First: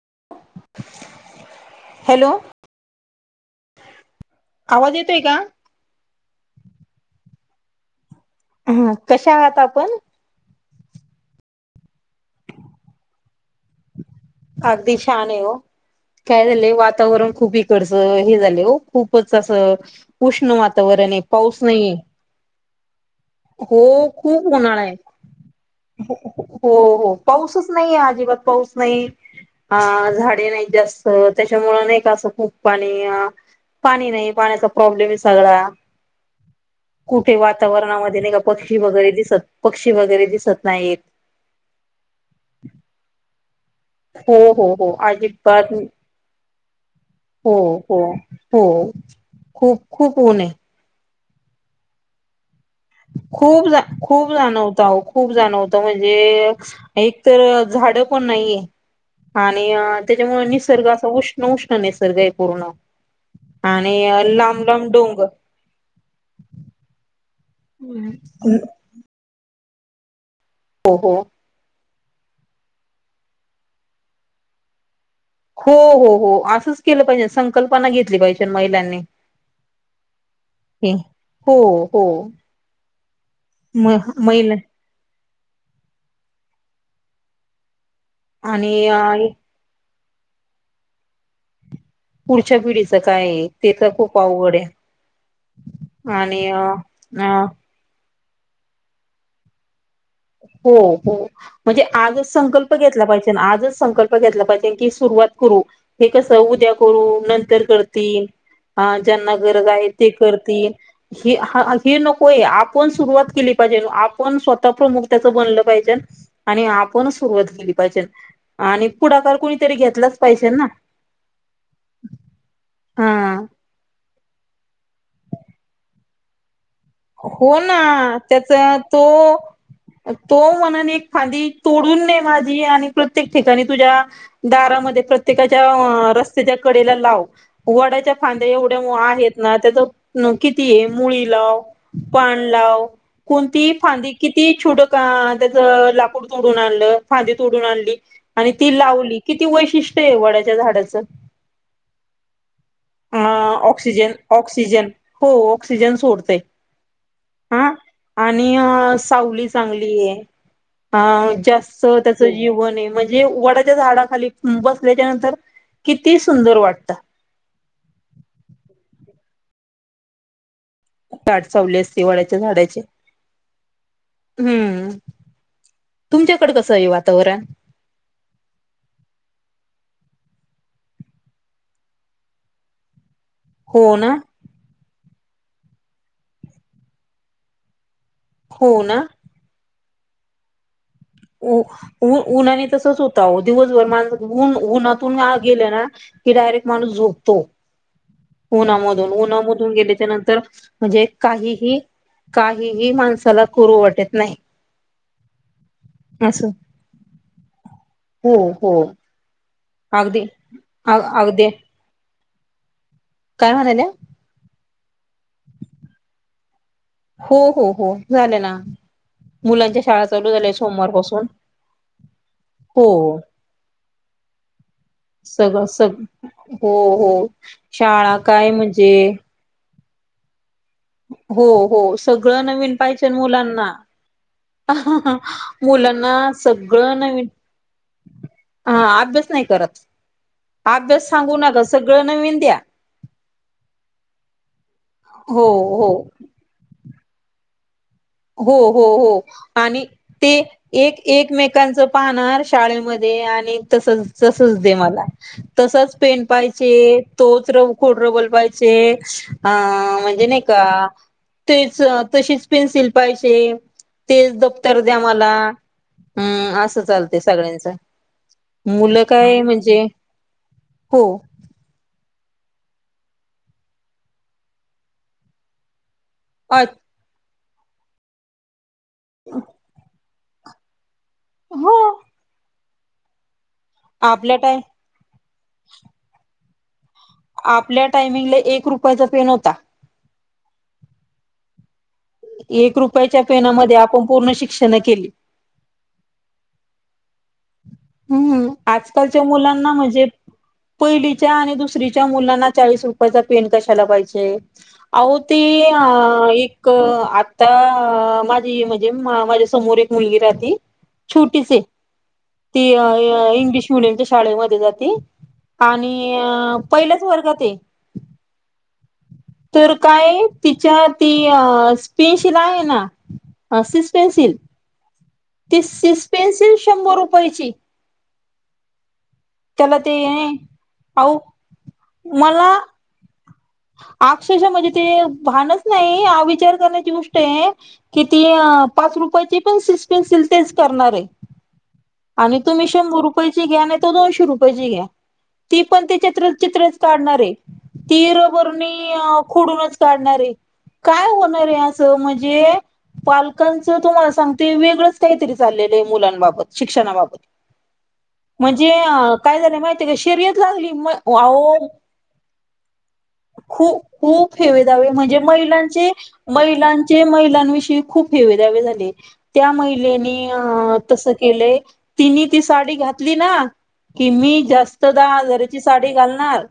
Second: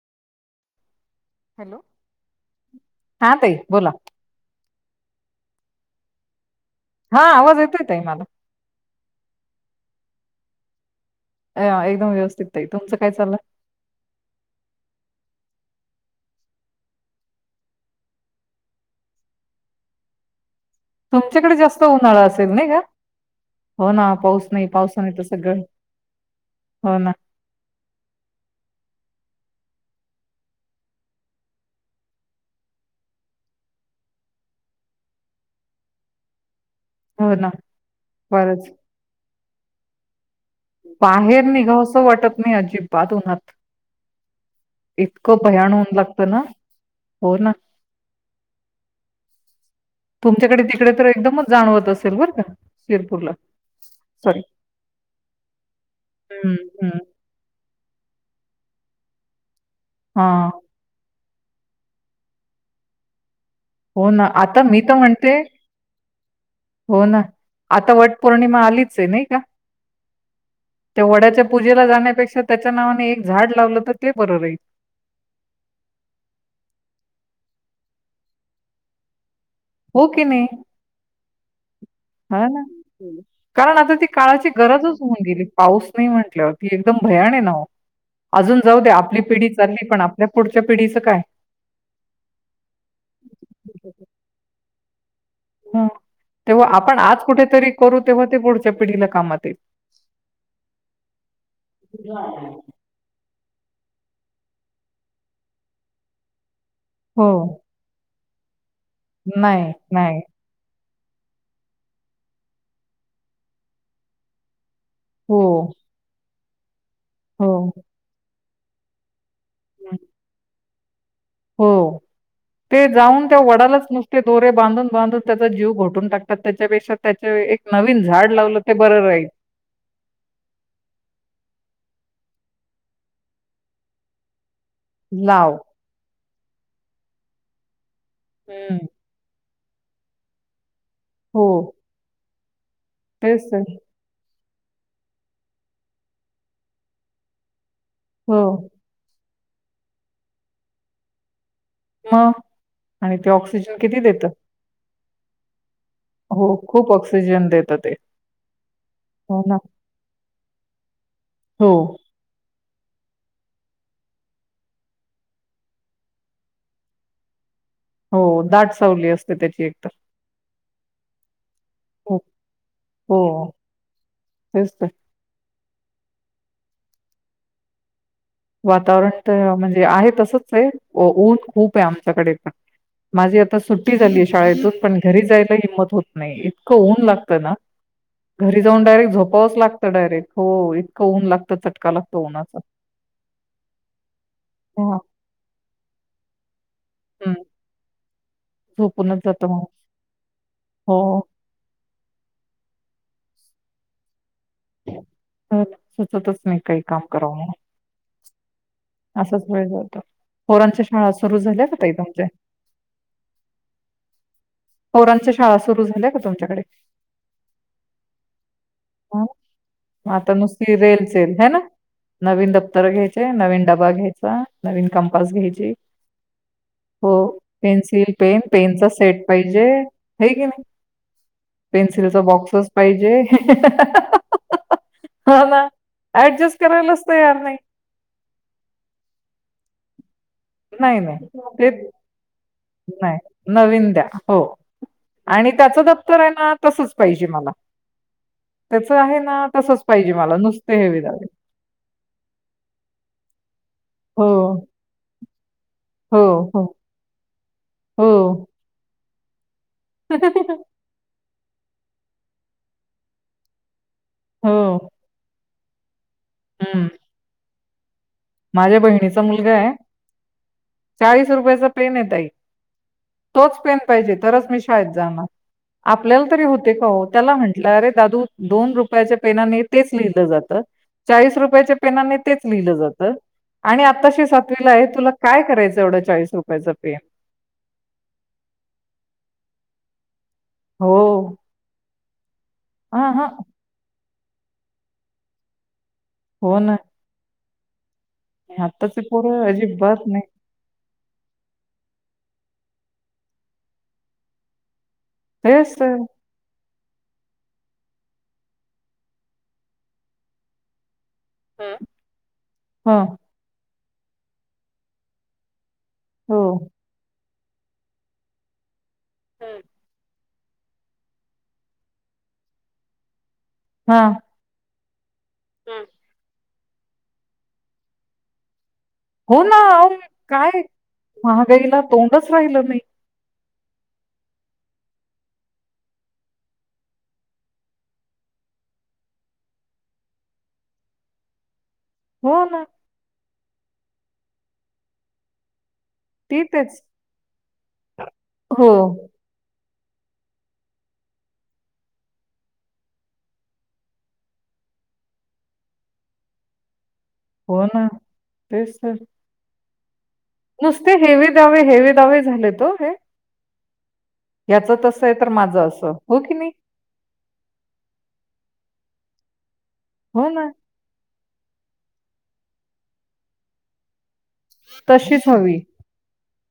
[unintelligible] Hello हा ताई बोला. आवाज येतोय का? हा आवाज येतोय ताई मला. हा कशा आहात आपण? अ एकदम व्यवस्थित ताई. तुमचं काय चाललंय? अगदी छान आहे हो काय झाले वातावरण खूप इकडच हे झाले हो खूपच असं उष्ण वात वातावरण आहे तुमच्याकडे पाऊस जास्त नाहीे उन्हाळा असेल नाही का? हो ना पाऊस खूप नाही उन्हाळा आहे पावसाने तर सगळं हो हो पाऊसच नाहीये अजिबातच पाऊस. [unintelligible] अं झाडे नाही जास्त त्याच्यामुळ नाही का असं खूप पाणी, अ पाणी नाही पाण्याचा प्रॉब्लेम आहे सगळा. हो कुठे ना वातावरणामध्ये नाही का बरंच पक्षी वगैरे दिसत. पक्षी वगैरे दिसत. नाहीत बाहेर निघावसं वाटत नाही अजिबात उन्हात. हो हो हो इतकं आजीबात भयान ऊन लागतं ना हो हो हो. खुप. तुमच्याकडे तिकडे तर एकदमच जाणवत असेल बर का. शिरपूरला खूप खूप सॉरी जाणवत खूप जाणवत म्हणजे हम्म हम्म एक तर झाड. [unintelligible] नाहीये हा. आणि हा त्याच्यामुळे निसर्ग असा उ उष्ण नाही सर काय पूर्ण. आणि हो ना लांब आता मी लांब तर डोंगर म्हणते, हो ना. आता वट पौर्णिमा आलीच आहे नाही का. हो त्या हो वड्याच्या पूजेला जाण्या पेक्षा त्याच्या नावाने एक झाड लावलं तर ते बरं राहील. हो हो हो असंच केलं पाहिजे संकल्पना घेतली पाहिजे महिलांनी. हो की नाही हो हो हं कारण म आता ती काळाची महिला गरजच होऊन गेली. पाऊस नाही म्हटल्यावरती एकदम भयान आहे ना वो. अजून जाऊ आणि दे आपली पिढी चालली पण. पुढच्या पिढीचं काय? पुढच्या पिढीचं काय ते तर खूप आवड आहे. ह आणि तेव्हा आपण आज अ कुठेतरी करू तेव्हा ते पुढच्या पिढीला कामात येईल. हो हो म्हणजे आजच संकल्प घेतला पाहिजे ना. आज च संकल्प घेतला पाहिजे की सुरुवात करू ते कसं उद्या हो. करून नंतर करतील. हा ज्यांना गरज नाही, आहे ते नाही. करतील हे हा हे नकोय आपण सुरुवात केली पाहिजे आपण स्वतः प्रमुख त्याच हो, बनलं पाहिजे. आणि आप णच हो, सुरुवात केली पाहिजे. आणि पुढाकार कुणीतरी घेतलाच पाहिजे ना. हो ते जाऊन हा त्या वडालाच नुसते दोरे बांधून बांधून त्याचा जीव घोटून टकतात त्या हो ना ते त्याचा बरं राहील. तो-तो मनाने एक फांदी तोडून ते माझी आणि प्रत्येक ठिकाणी तुझ्या दारामध्ये लाव. प्रत्येकाच्या रस त्यांच्या कडेला लाव. वडाच्या फांदे हं. एवढे मो आहेत. ना त्या तर नकी ये मुळी हो. लाव. पाण लाव. तेच तर. कोणती फांदी किती ती छोड का त्याचं लाकूड तोडून आणलं फांदीे तोडून आण ली हो. आणि ती लावली किती वैशिष्ट्य आहे वडाच्या झाडाचं. मग आणि अ ते ऑक्सिजन किती देत. ऑक्सिजन हो. ऑक्सिजन सोडते. ऑक्सिजन हा देतं ते. आणि अ हो सावली ना. चांगली आहे. हा हो, जास्त त्याच जीवन म्हणजे वडाच्या झाडाखाली बसल्याच्या नंतर किती सुंदर वाटत. हो दाट सावली असते, त्याची एकतर [unintelligible] सवली असते हो. वाड्याच्या झाडाची, हो, तेच तर हम्म! तुमच्याकडे कसं आहे वातावरण? वातावरण तर म्हणजे आहे तसच आहे. ऊन खूप आहे आमच्याकडे पण. माझी आता हो सुट्टी ना झाली शाळेतूनच पण घरी जायला हिंमत होत नाही. इतकं ऊन लागतं ना घरी हो जाऊन ना डायरेक्ट झोपावच लागत डारेक्ट होय. उ उन्हाने तसच होत दिवसभर मानस हां. उन्हातून गेले ना पुजारी. माणूस हं, झोपतो. उन्हामधून झोपूनच जातं मग उन्हामधून गेल्याच्या नंतर, हो म्हणजे काहीही काहीही माणसाला करू वाटत नाही. हो सुचतच असं नाही, काही काम करव म्हणून. हो हो असाच वेळ जातो. अगदी पोरांच्या अ शाळा सुरू अगदी झाल्या का ताई तुमच्या? काय म्हणाल्या? पोरांच्या शाळा सुरू झाल्या का तुमच्याकडे? हो हो हो झाले ना. ह मुलांच्या शाळा म चालू आता झाल्या नुसती रेल सोमवारपासून चेल ह ना नवीन हो दप्तर घ्यायचे, नवीन डबा घ्यायचा, नवीन कमपास सगळं घ्यायची, सग हो पेन्सिल, शाळा पेन, काय पेनचा म्हणजे सेट पाहिजे. होय की नाही. हो हो पेन्सिलचा सगळं बॉक्सच नवीन पाहिजे, मुला हो ना मुलांना ऍडजस्ट सगळ करायलाच नवीन. तयार नाही. ह अभ्यास नाही करत. नाही अभ्यास नाही सांगू नका ते सगळं नवीन द्या नाही. नवीन द्या हो. हो आणि त्याच हो दप्तर आहे ना तसच पाहिजे मला. हो हो त्याचं हो आहे ना तसंच आणि पाहिजे ते मला नुसते हेवे एक दावे. एकमेकांच पाहणार शाळेमध्ये आणि तस हो, तसच दे मला, तसच पेन हो, हो, पायचे तोच कत्र खोडलबर हो. पाहिजे. [unintelligible] हा म्हणजे नाही का. तेच तसेच पेन्सिल पाहिजे. तेच हो, दप्तर द्या मला. हम्म असं हं. चालते सगळ्यांचं. माझ्या बहिणीचा मुलगा आहे हो चाळीस रुपयाचा प्लेन ये ताई. तोच पेन पाहिजे तरच मी शाळेत जाणार आपल्याला तरी अ होते का हो त्याला म्हण ल अरे दादू दोन रुप यच्या पेनाने तेच लिहिलं जात. चाळीस रुपयाच्या हो पेनाने तेच लिहिलं जातं. तं. आणि आताशी आपल्या टाय सातवीला आहे तुला काय करायचं एवढा चाळीस रुप याचा पेन. आपल्या टायमिंगला एक रुपयाचा पेन होता. हो. एक हां, रुपयाच्या हां. पेनामध्ये आपण पूर्ण शिक्षणं केली. हो ना. हम्म आत्ताची आजकालच्या पोरं मुलांना अजिबात म्हणजे नाही. पहिली त्या आणि दुसरीच्या मुलांना चाळीस रुपयाचा पेन कशाला पाहिजे. अहो ती तेच तर. एक क आता माझी म्हणजे माझ्या समोर एक मुलगी राहती. छोटी सी. हं. ती हं, इंग्लि श मुलींच्या शाळेमध्ये जाते. आणि हो. पहिल्याच वर्गात ते हं. तर काय तिच्या ती स्पीशील आहे ना. सिस हां. पेन्सिल. ती हं. सिस पेन्सिल शंभर रुपयाची. हो ना, त्याला अ ते काय अहो महागाईला तोंडच मला राहिलं नाही. अक्षरशः म्हणजे ते भानच नाही हा विचार करण्याची गोष्ट आहे कि ती पाच रुपयाची पण सिस पेनसिल तेच करणार आहे. आणि हो ना, तुम्ही शंभर रूपये ची घ्या नाही तर दोनशे रुपयाची घ्या ती पण ते च ती चित्र तेच. काढणारे ती हो, आणि खुडु च काढणारे काय होणार आहे अस म्हणजे पालकांच तुम्हाला सांगते वेगळंच काहीतरी चाललेल आहे मुलांबाबत शिक्षणाबाबत. हो ना, म्हणजे तेच तर. अ काय झालं माहित [unintelligible] नुसते हेवे दावे हेवे दावे झाले तो हे. खूप खूप हेवे याचं दावे तसं आहे म्हणजे तर माझं महिलांचे असं. हो की नाही? महिलांचे महिलांविषयी खूप हेवे दावे झाले. त्यामु हो ना, ळे तस केले तिने ती साडी घातली ना. कि मी जास्त दहा तशीच हवी. हजाराची साडी घालणार.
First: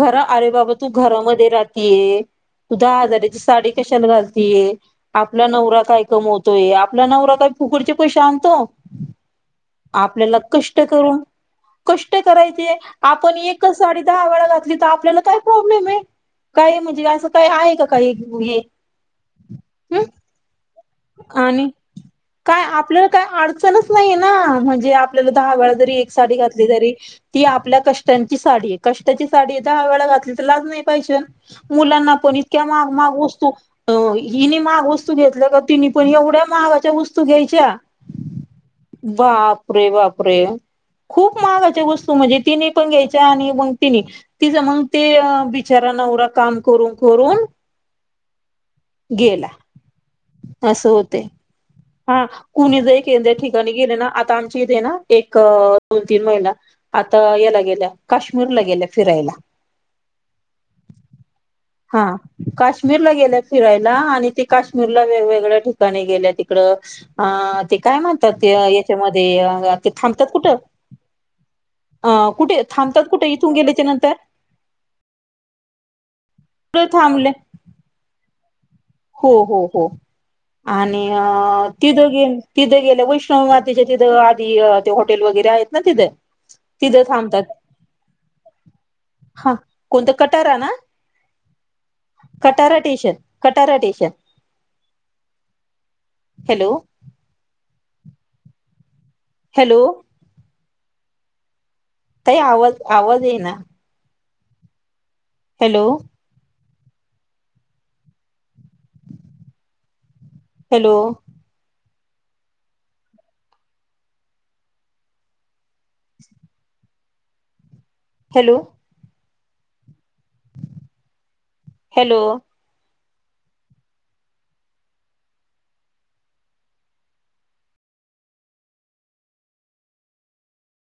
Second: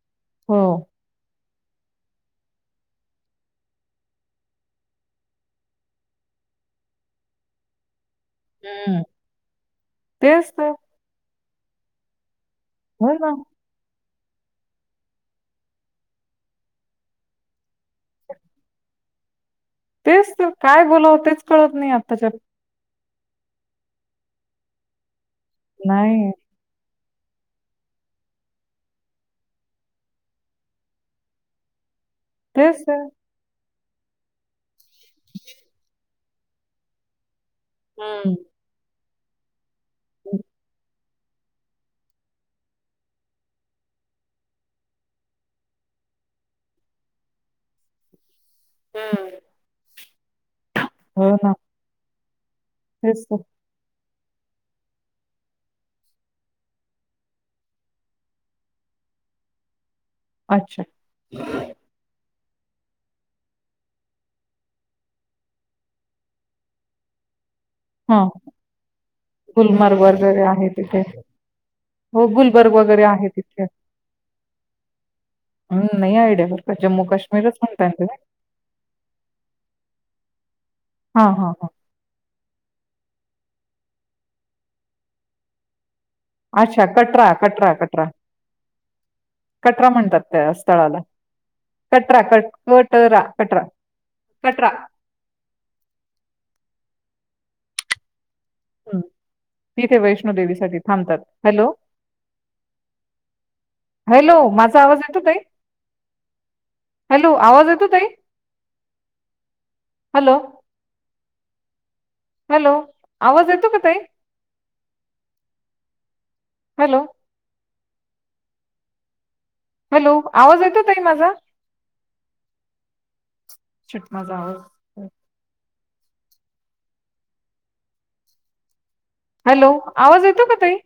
घर आरे हो. बाप ग तू घरामध्ये राह तीय तू दहा हजाराची साडी कशाला घालतीय आपला नवरा काय कमवतोय आपल्या नवरा काय फुकटचे पैसे आणतो हं, आपल्याला तेच तर. कष्ट करून कष्ट करायच ते हो ना, आपण एकच साडी दहा वेळा घातली तर आपल्याला काय प्रॉब्लेम आहे काही म्हणजे असं काही आहे का काही हे हम् तेच तर. काय बोलावं तेच कळत नाही आत्ताच्या काही अडचणच नाहीे ना म्हणजे आपल्या दहा वेळा जरी एक नाही, साडी घातली तरी ती आपल्या कष्टांची साडी आहे कष्टाची साडी दहा वेळा घातली तर लाज नाही पाहिजे मुलांना पण इतक्या तेच माग तर. माग वस्तू. हिनी माग वस्तू घेतल्या का तीनही पण एवढ्या महागाच्या वस्तू घ्याय हम्म. बाप अरे बापरे. खूप महागाच्या वस्तू म्हणजे तिने पण घ्यायच्या आणि मग तिनें तिचां मग ते बिचारा नवरा काम करून करून, हं. गेला. असं होतय. हो ना, हां कुणी जरी तेच त्या तर. ठिकाणी ग गेलं ना. आता आमची इथे ना एक दोन तीन महिना आता याला गेल्या काश्मीरला गेल्या फिरायला. अच्छा हा काश्मीरला गेल्यात फिरायला आणि ते काश्मीरला वेगवेगळ्या ठिकाणी गेल्या त तिकडं अ ते काय हां, म्हणतात याच्यामध्ये ते गुलमर्ग थांबतात वगैरे कुठं आहे तिथे. हो, अं कुठे गुलबर्ग थांबतात वगैरे कुठं आहे इथून तिथे. गेल्याच्या नंतर? अं, नाही आयडिया बरं जम्मू थांबले काश्मीरच म्हणताय ना तुम्ही. हो हो हो आणि हां, हां, हां. अं ती दोघे तिथे गेले. वैष्णव मातेचे तिथं आधी ते हॉटेल वगैरे आहेत ना तिथ. अच्छा कटरा कटरा कटरा हा कटरा कोणतं म्हणतात त्या कटारा ना स्थळाला कटरा कट कटारा स्टेशन कटरा. कटरा हॅलो हम्म हॅलो तिथे वैष्णो देेवीसाठी थांबतात. हॅलो ताई आवाज आवाज येईना. हॅलो माझा आवाज येतो ताई हॅलो हॅलो आवाज येतो ताई. हॅलो हॅलो हॅलो आवाज येतो का ताई. हॅलो हॅलो हॅलो आवाज येतो ताई माझा. हॅलो छट माझा आवाज हॅलो आवाज येतो का ताई.